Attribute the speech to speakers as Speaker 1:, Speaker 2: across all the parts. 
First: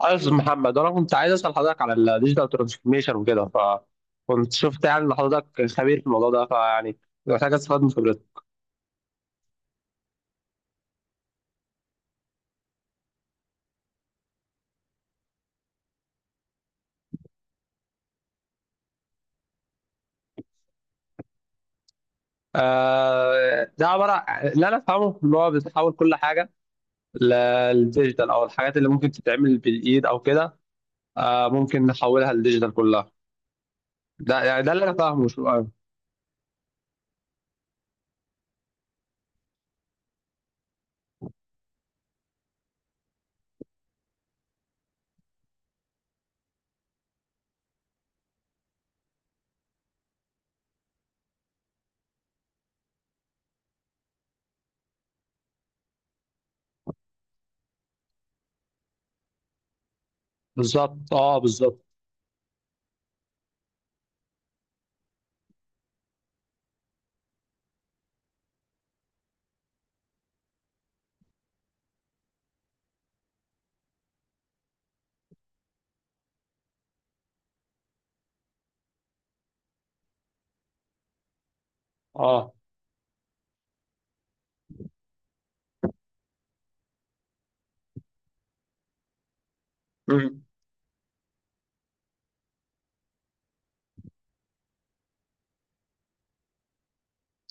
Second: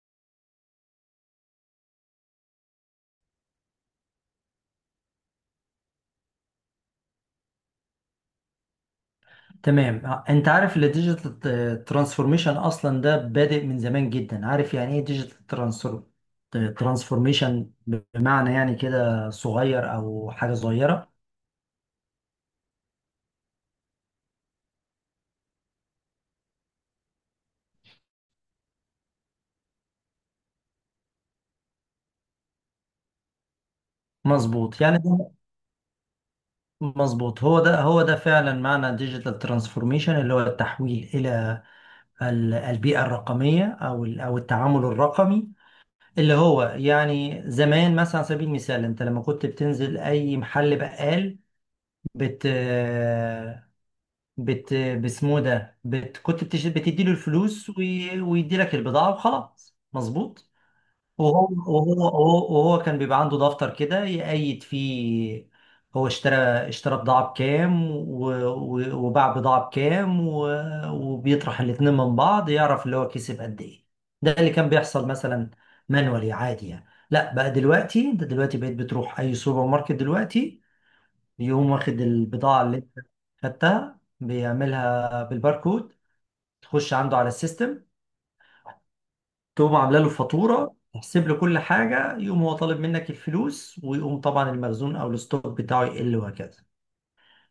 Speaker 1: عايز محمد وانا كنت عايز اسال حضرتك على الديجيتال ترانسفورميشن وكده، فكنت شفت يعني ان حضرتك خبير في الموضوع ده فيعني محتاج استفاد من خبرتك.
Speaker 2: تمام. انت عارف الديجيتال ترانسفورميشن اصلا ده بادئ من زمان جدا، عارف يعني ايه ديجيتال ترانسفورميشن؟ بمعنى يعني كده صغير او حاجه صغيره.
Speaker 1: آه، ده عباره اللي انا افهمه ان هو بتحول كل حاجه للديجيتال او الحاجات اللي ممكن تتعمل بالايد او كده، آه ممكن نحولها للديجيتال كلها. ده يعني ده
Speaker 2: مظبوط،
Speaker 1: اللي انا
Speaker 2: يعني
Speaker 1: فاهمه
Speaker 2: ده
Speaker 1: شو
Speaker 2: مظبوط، هو ده فعلا معنى ديجيتال ترانسفورميشن، اللي هو التحويل الى البيئه الرقميه، او او التعامل الرقمي، اللي هو يعني زمان مثلا على سبيل المثال انت لما كنت بتنزل اي محل بقال، بت بت باسمه ده كنت بتدي له الفلوس ويدي لك البضاعة وخلاص، مظبوط.
Speaker 1: بالظبط، اه
Speaker 2: وهو
Speaker 1: بالظبط.
Speaker 2: وهو وهو وهو كان بيبقى عنده دفتر كده يقيد فيه هو اشترى بضاعة بكام و... و... وباع بضاعة بكام وبيطرح الاتنين من بعض يعرف اللي هو كسب قد ايه. ده اللي كان بيحصل مثلا، مانوالي عادي يعني. لا، بقى دلوقتي انت دلوقتي بقيت بتروح اي سوبر ماركت، دلوقتي يقوم واخد
Speaker 1: اه.
Speaker 2: البضاعة اللي انت خدتها بيعملها بالباركود، تخش عنده على السيستم، تقوم عامله له
Speaker 1: امم.
Speaker 2: فاتورة تحسب له كل حاجة، يقوم هو طالب منك الفلوس، ويقوم طبعا المخزون او الستوك بتاعه يقل، وهكذا.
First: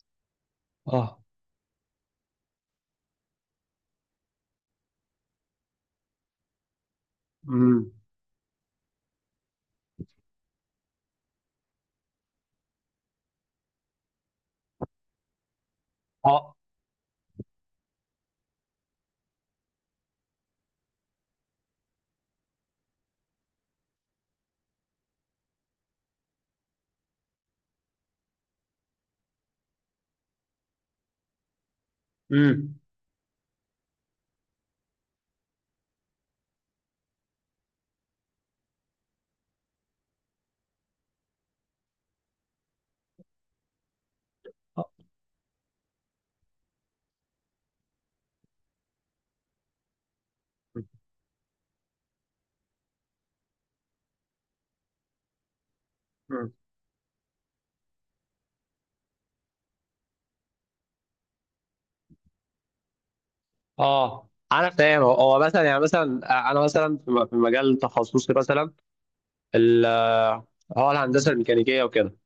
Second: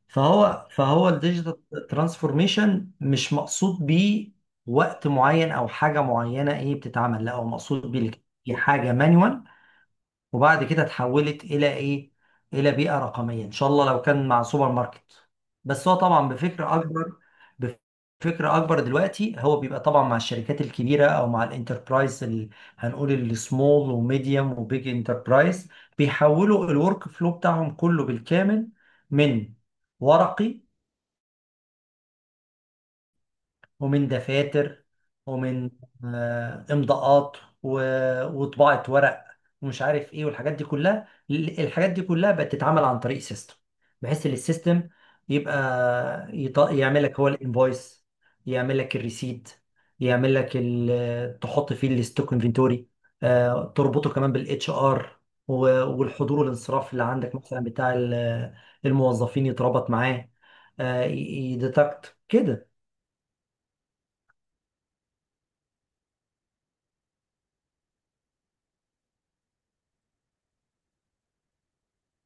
Speaker 2: فهو
Speaker 1: اه.
Speaker 2: الديجيتال ترانسفورميشن مش مقصود بيه وقت معين او حاجة معينة ايه بتتعمل، لا، هو مقصود
Speaker 1: امم.
Speaker 2: بيه حاجة مانوال وبعد كده اتحولت الى ايه، الى بيئه رقميه. ان شاء الله لو كان مع سوبر ماركت، بس هو طبعا بفكر اكبر. بفكر اكبر دلوقتي، هو بيبقى طبعا مع الشركات الكبيره او مع الانتربرايز هنقول السمول وميديوم وبيج انتربرايز، بيحولوا الورك فلو بتاعهم كله بالكامل من ورقي، ومن دفاتر، ومن امضاءات، وطباعة ورق، ومش عارف ايه والحاجات دي كلها الحاجات دي كلها بقت تتعمل عن طريق سيستم، بحيث ان
Speaker 1: اه.
Speaker 2: السيستم يبقى يعمل لك هو الانفويس، يعمل لك الريسيت، يعمل لك تحط فيه الستوك انفنتوري، تربطه كمان بالاتش ار، والحضور
Speaker 1: امم.
Speaker 2: والانصراف اللي عندك مثلا بتاع الموظفين، يتربط معاه، يديتكت كده.
Speaker 1: اه انا فاهم، هو مثلا يعني مثلا انا مثلا في في مجال تخصصي مثلا، ال- هو الهندسه الميكانيكيه وكده.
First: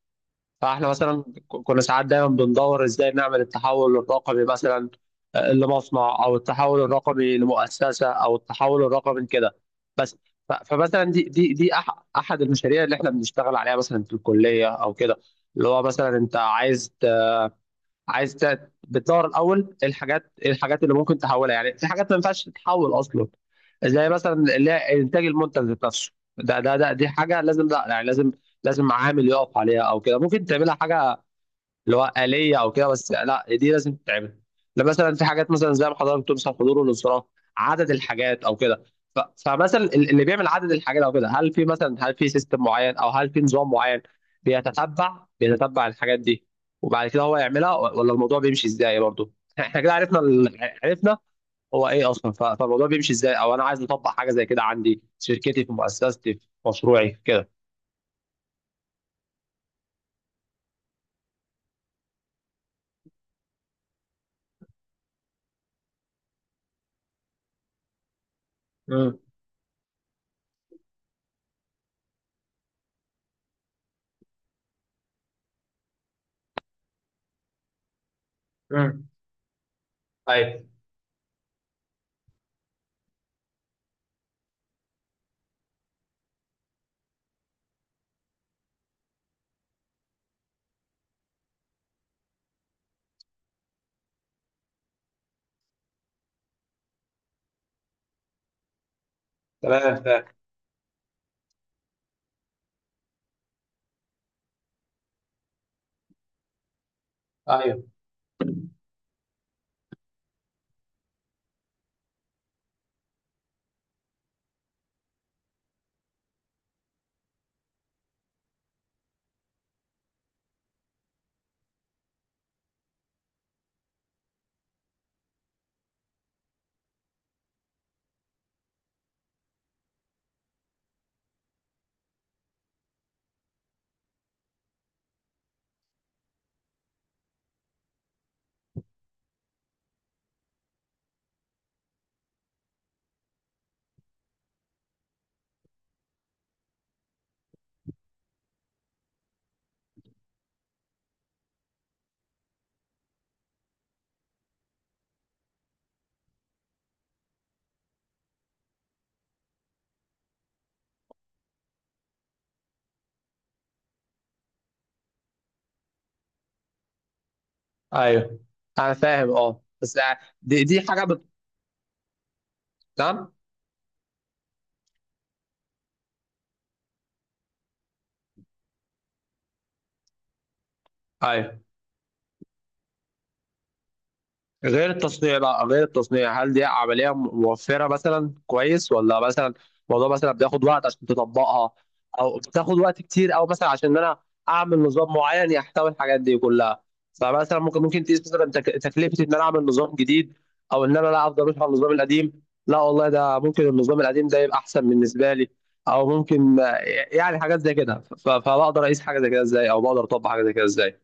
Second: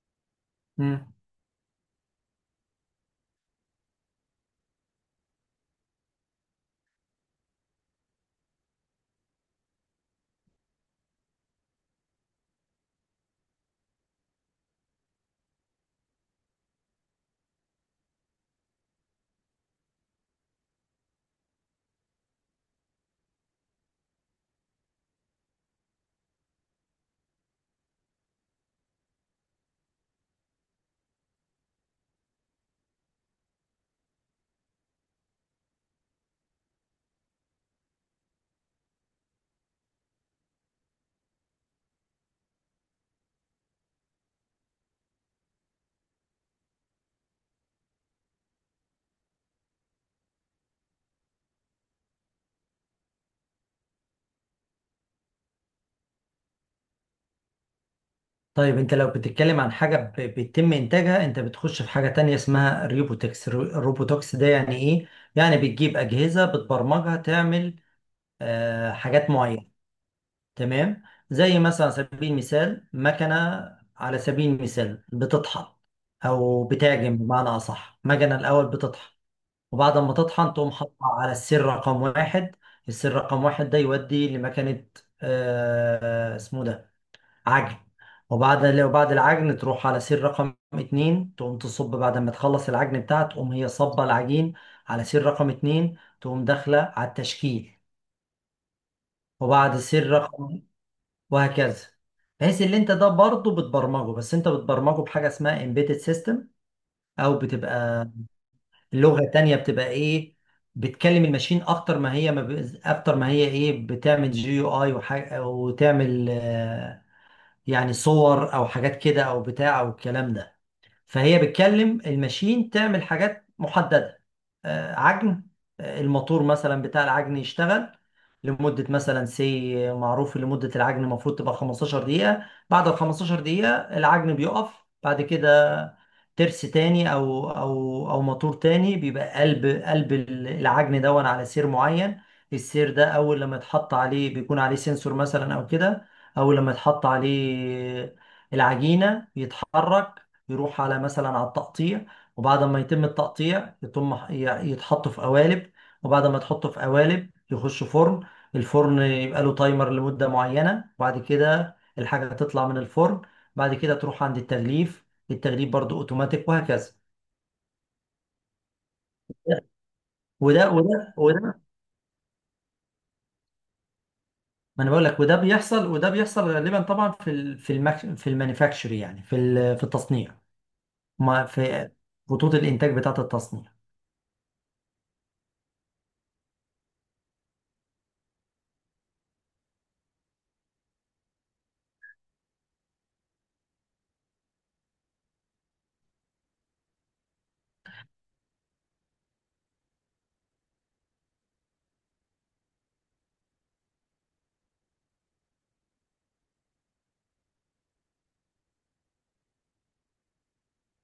Speaker 1: فاحنا مثلا كنا ساعات دايما بندور ازاي نعمل التحول الرقمي مثلا، لمصنع او التحول الرقمي لمؤسسه او التحول الرقمي كده، بس. فمثلا دي احد المشاريع اللي احنا بنشتغل عليها مثلا في الكليه او كده. اللي هو مثلا انت عايز، عايز بتدور الاول إيه الحاجات، إيه الحاجات اللي ممكن تحولها. يعني في حاجات ما ينفعش تتحول اصلا، زي مثلا اللي هي انتاج المنتج ذات نفسه. ده دي حاجه لازم، لا يعني لازم، لازم عامل يقف عليها او كده. ممكن تعملها حاجه اللي هو آلية أو كده، بس لا دي لازم تتعمل. لا مثلا في حاجات مثلا زي ما حضرتك بتقول مثلا حضور والانصراف، عدد الحاجات أو كده. ف- فمثلا اللي بيعمل عدد الحاجات أو كده، هل في مثلا، هل في سيستم معين أو هل في نظام معين بيتتبع، بيتتبع الحاجات دي، وبعد كده هو يعملها. ولا الموضوع بيمشي إزاي برضه؟ إحنا كده عرفنا عرفنا هو إيه أصلا، فالموضوع بيمشي إزاي أو أنا عايز أطبق حاجة زي كده عندي في شركتي، في مؤسستي، في مشروعي كده.
Speaker 2: طيب انت لو بتتكلم عن حاجة بيتم انتاجها، انت بتخش في حاجة تانية اسمها الروبوتكس. الروبوتكس ده يعني ايه؟ يعني بتجيب اجهزة بتبرمجها تعمل آه
Speaker 1: امم.
Speaker 2: حاجات معينة، تمام؟ زي مثلا على سبيل المثال مكنة، على سبيل المثال بتطحن او بتعجن، بمعنى اصح مكنة الاول
Speaker 1: امم.
Speaker 2: بتطحن، وبعد ما تطحن
Speaker 1: ايوه.
Speaker 2: تقوم حاطها على السر رقم واحد. السر رقم واحد ده يودي لمكنة آه اسمه ده عجن. وبعد العجن تروح على سير رقم اتنين تقوم تصب، بعد ما تخلص العجن بتاعها تقوم هي صبة العجين على سير رقم اتنين، تقوم داخلة على التشكيل. وبعد
Speaker 1: تمام،
Speaker 2: سير
Speaker 1: تمام.
Speaker 2: رقم وهكذا. بحيث اللي انت ده برضه بتبرمجه، بس انت بتبرمجه بحاجة اسمها embedded system، او
Speaker 1: ايوه.
Speaker 2: بتبقى اللغة تانية، بتبقى ايه بتكلم الماشين اكتر ما هي ما ب... اكتر ما هي ايه بتعمل جي يو اي وحاجة، وتعمل يعني صور او حاجات كده او بتاع او الكلام ده. فهي بتكلم الماشين تعمل حاجات محددة. عجن. الموتور مثلا بتاع العجن يشتغل لمدة مثلا سي معروف، لمدة العجن المفروض تبقى 15 دقيقة. بعد ال 15 دقيقة العجن بيقف، بعد كده ترس تاني أو موتور تاني بيبقى قلب العجن دون على سير معين. السير ده أول لما يتحط عليه بيكون عليه سنسور مثلا أو كده، أول لما يتحط عليه العجينة بيتحرك، يروح على مثلا على التقطيع، وبعد ما يتم التقطيع يتم يتحط في قوالب، وبعد ما يتحطوا في قوالب يخش فرن. الفرن يبقى له تايمر لمدة معينة، وبعد كده الحاجة تطلع من الفرن. بعد كده تروح عند التغليف، التغليف برضو اوتوماتيك وهكذا.
Speaker 1: ايوه انا فاهم، اه، بس دي
Speaker 2: وده
Speaker 1: دي حاجه
Speaker 2: وده
Speaker 1: بت...
Speaker 2: وده
Speaker 1: نعم.
Speaker 2: ما انا بقول لك، وده بيحصل، وده بيحصل غالبا طبعا في في في المانيفاكتشر، يعني في في التصنيع، ما
Speaker 1: ايوه،
Speaker 2: في خطوط الانتاج بتاعة التصنيع.
Speaker 1: غير التصنيع بقى، غير التصنيع هل دي عملية موفرة مثلا كويس، ولا مثلا الموضوع مثلا بياخد وقت عشان تطبقها، او بتاخد وقت كتير، او مثلا عشان انا اعمل نظام معين يحتوي الحاجات دي كلها. فمثلا ممكن تقيس مثلا تكلفة ان انا اعمل نظام جديد، او ان انا لا افضل ماشي على النظام القديم. لا والله ده ممكن النظام القديم ده يبقى احسن بالنسبة لي، او ممكن يعني حاجات زي كده. فبقدر اقيس حاجة زي كده ازاي، او بقدر اطبق حاجة زي كده ازاي؟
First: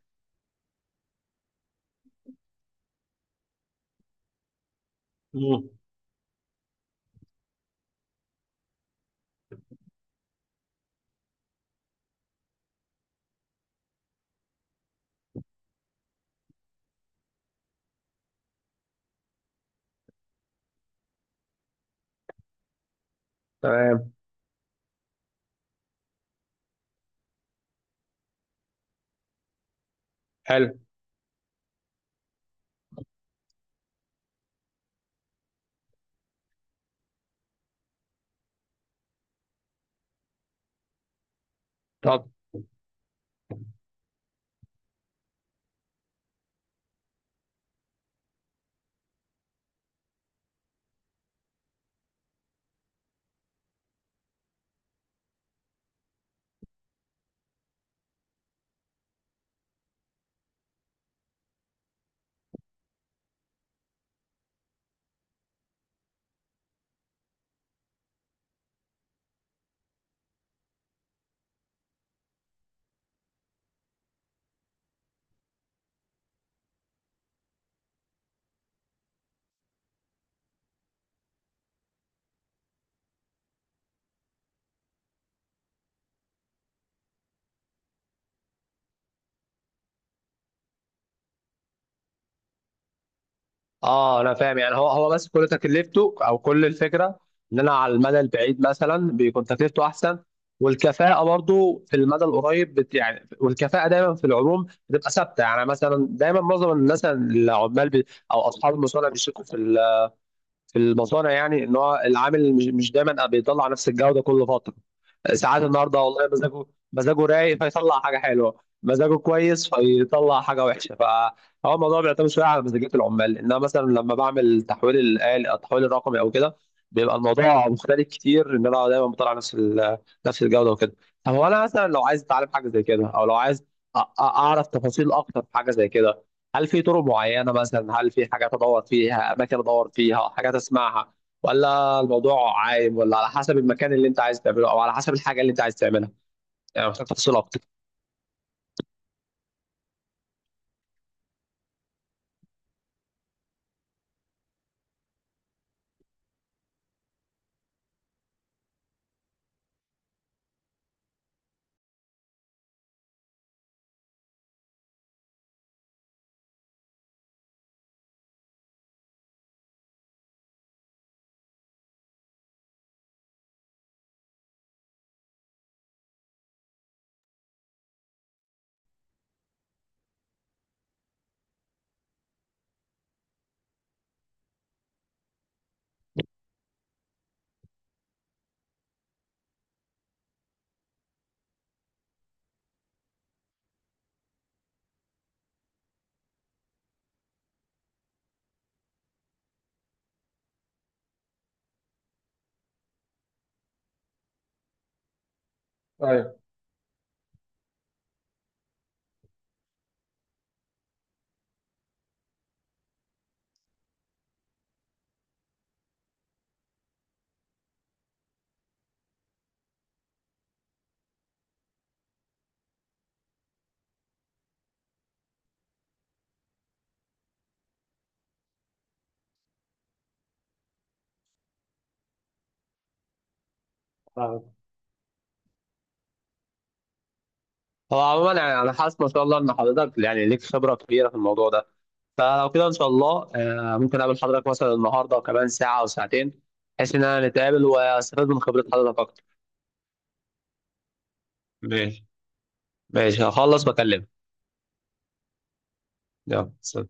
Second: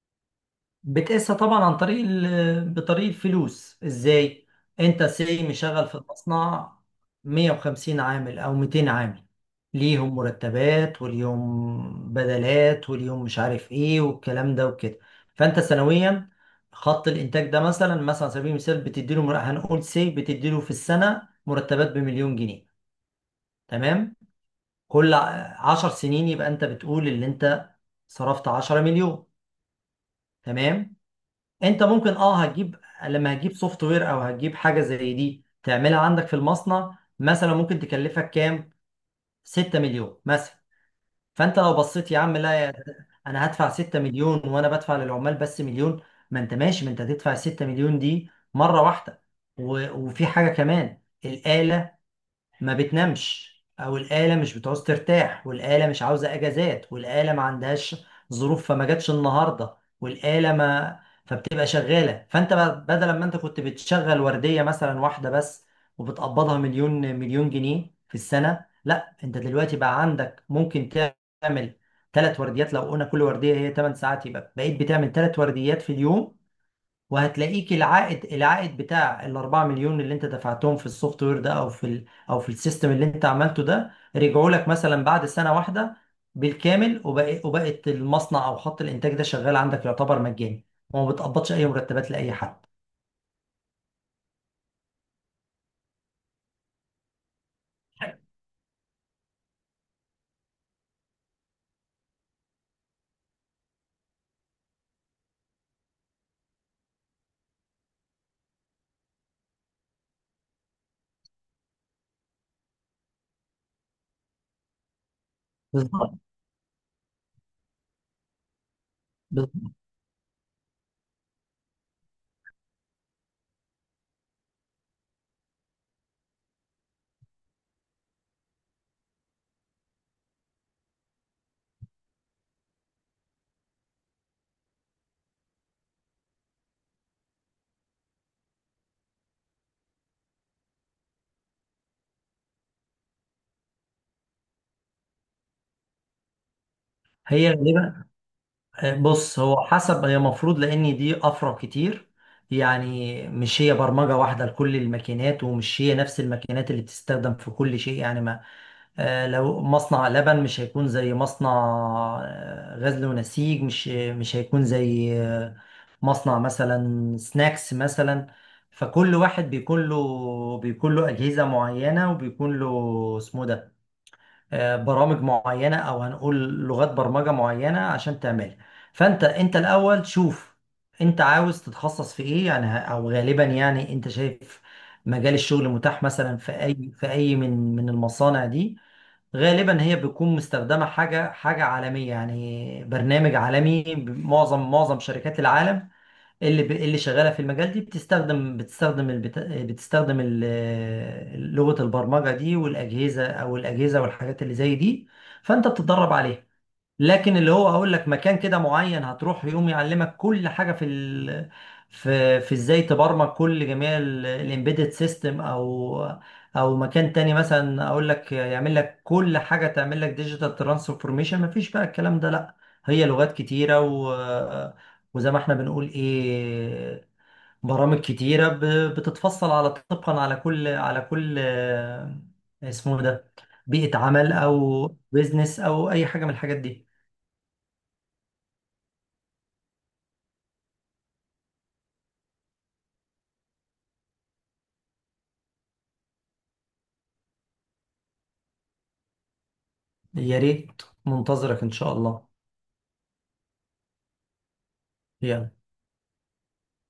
Speaker 2: بتقيسها طبعا عن طريق بطريق الفلوس. ازاي؟ انت سي
Speaker 1: مم.
Speaker 2: مشغل في المصنع 150 عامل او 200 عامل، ليهم مرتبات وليهم بدلات وليهم مش عارف ايه والكلام ده وكده. فانت سنويا خط الانتاج ده مثلا، مثلا على سبيل المثال بتديله هنقول سي بتديله في السنه مرتبات بمليون جنيه.
Speaker 1: تمام.
Speaker 2: تمام؟ كل عشر سنين يبقى انت بتقول اللي انت صرفت 10 مليون.
Speaker 1: حلو.
Speaker 2: تمام؟ انت ممكن اه هتجيب، لما هتجيب سوفت وير او هتجيب حاجه زي دي تعملها عندك في المصنع، مثلا ممكن تكلفك كام، 6 مليون مثلا. فانت لو بصيت يا
Speaker 1: طب
Speaker 2: عم، لا انا هدفع 6 مليون وانا بدفع للعمال بس مليون، ما انت ماشي. ما انت هتدفع 6 مليون دي مره واحده، وفي حاجه كمان الآلة ما بتنامش، او الآلة مش بتعوز ترتاح، والآلة مش عاوزة اجازات، والآلة ما عندهاش ظروف فما جاتش النهاردة، والآلة ما فبتبقى شغالة. فانت بدل ما انت كنت بتشغل وردية مثلا واحدة بس وبتقبضها مليون، مليون جنيه في السنة، لا انت دلوقتي بقى عندك ممكن تعمل ثلاث ورديات. لو قلنا كل وردية هي 8 ساعات يبقى بقيت بتعمل ثلاث ورديات في اليوم، وهتلاقيك العائد، العائد بتاع الأربعة مليون اللي انت دفعتهم في السوفت وير ده او في او في السيستم اللي انت عملته ده، رجعوا لك مثلا بعد سنة واحدة بالكامل، وبقى وبقت المصنع او خط الانتاج ده شغال عندك يعتبر مجاني، وما بتقبضش اي مرتبات لاي حد.
Speaker 1: اه انا فاهم يعني، هو بس كل تكلفته او كل الفكره ان انا على المدى البعيد مثلا بيكون تكلفته احسن، والكفاءه برضو في المدى القريب بت يعني، والكفاءه دايما في العموم بتبقى ثابته. يعني مثلا دايما معظم الناس العمال بي، او اصحاب المصانع بيشتكوا في في المصانع، يعني ان هو العامل مش دايما بيطلع نفس الجوده كل فتره. ساعات النهارده
Speaker 2: بالظبط،
Speaker 1: والله مزاجه، مزاجه رايق فيطلع حاجه حلوه، مزاجه كويس
Speaker 2: بالظبط.
Speaker 1: فيطلع حاجه وحشه. فهو الموضوع بيعتمد شويه على مزاجيه العمال، انما مثلا لما بعمل تحويل الآل التحويل الرقمي او كده، بيبقى الموضوع مختلف كتير ان انا دايما بطلع نفس نفس الجوده وكده. طب هو انا مثلا لو عايز اتعلم حاجه زي كده، او لو عايز اعرف تفاصيل اكتر في حاجه زي كده، هل في طرق معينه مثلا، هل في حاجات ادور فيها، اماكن ادور فيها حاجات اسمعها، ولا الموضوع عايم، ولا على حسب المكان اللي انت عايز تعمله او على حسب الحاجه اللي انت عايز تعملها؟ يعني محتاج تفاصيل
Speaker 2: هي
Speaker 1: اكتر.
Speaker 2: غالبا، بص هو حسب، هي المفروض لان دي افرع كتير يعني، مش هي برمجه واحده لكل الماكينات، ومش هي نفس الماكينات اللي بتستخدم في كل شيء يعني، ما لو مصنع لبن مش هيكون زي مصنع غزل ونسيج، مش مش هيكون زي مصنع مثلا سناكس مثلا. فكل واحد بيكون له أجهزة معينة، وبيكون له اسمه ده برامج معينة، أو هنقول لغات برمجة معينة عشان تعملها. فأنت، أنت الأول شوف أنت عاوز تتخصص في إيه يعني، أو غالبا يعني أنت شايف مجال الشغل متاح مثلا في أي، من المصانع دي. غالبا هي بتكون مستخدمة حاجة عالمية، يعني برنامج عالمي معظم شركات العالم اللي اللي شغالة في المجال دي، بتستخدم بتستخدم لغة البرمجة دي والأجهزة، أو الأجهزة والحاجات اللي زي دي، فأنت بتتدرب
Speaker 1: ايوه.
Speaker 2: عليها. لكن اللي هو هقول لك مكان كده معين هتروح يقوم يعلمك كل حاجه في في ازاي تبرمج كل جميع الامبيدد سيستم، او او مكان تاني مثلا اقول لك يعمل لك كل حاجه تعمل لك ديجيتال ترانسفورميشن، مفيش بقى الكلام ده، لا. هي لغات كتيره وزي ما احنا بنقول ايه، برامج كتيره بتتفصل على طبقا على كل، على كل اسمه ده بيئه عمل
Speaker 1: فاهم.
Speaker 2: او بيزنس او اي حاجه من الحاجات دي.
Speaker 1: هو عموما يعني انا حاسس ما شاء الله ان حضرتك يعني ليك خبره كبيره في الموضوع ده، فلو كده ان شاء الله ممكن اقابل حضرتك مثلا النهارده وكمان ساعه او ساعتين، بحيث ان انا نتقابل واستفاد من خبره حضرتك اكتر.
Speaker 2: يا ريت، منتظرك إن شاء
Speaker 1: ماشي.
Speaker 2: الله.
Speaker 1: ماشي، هخلص بكلمك.
Speaker 2: يلا.
Speaker 1: يلا، سلام.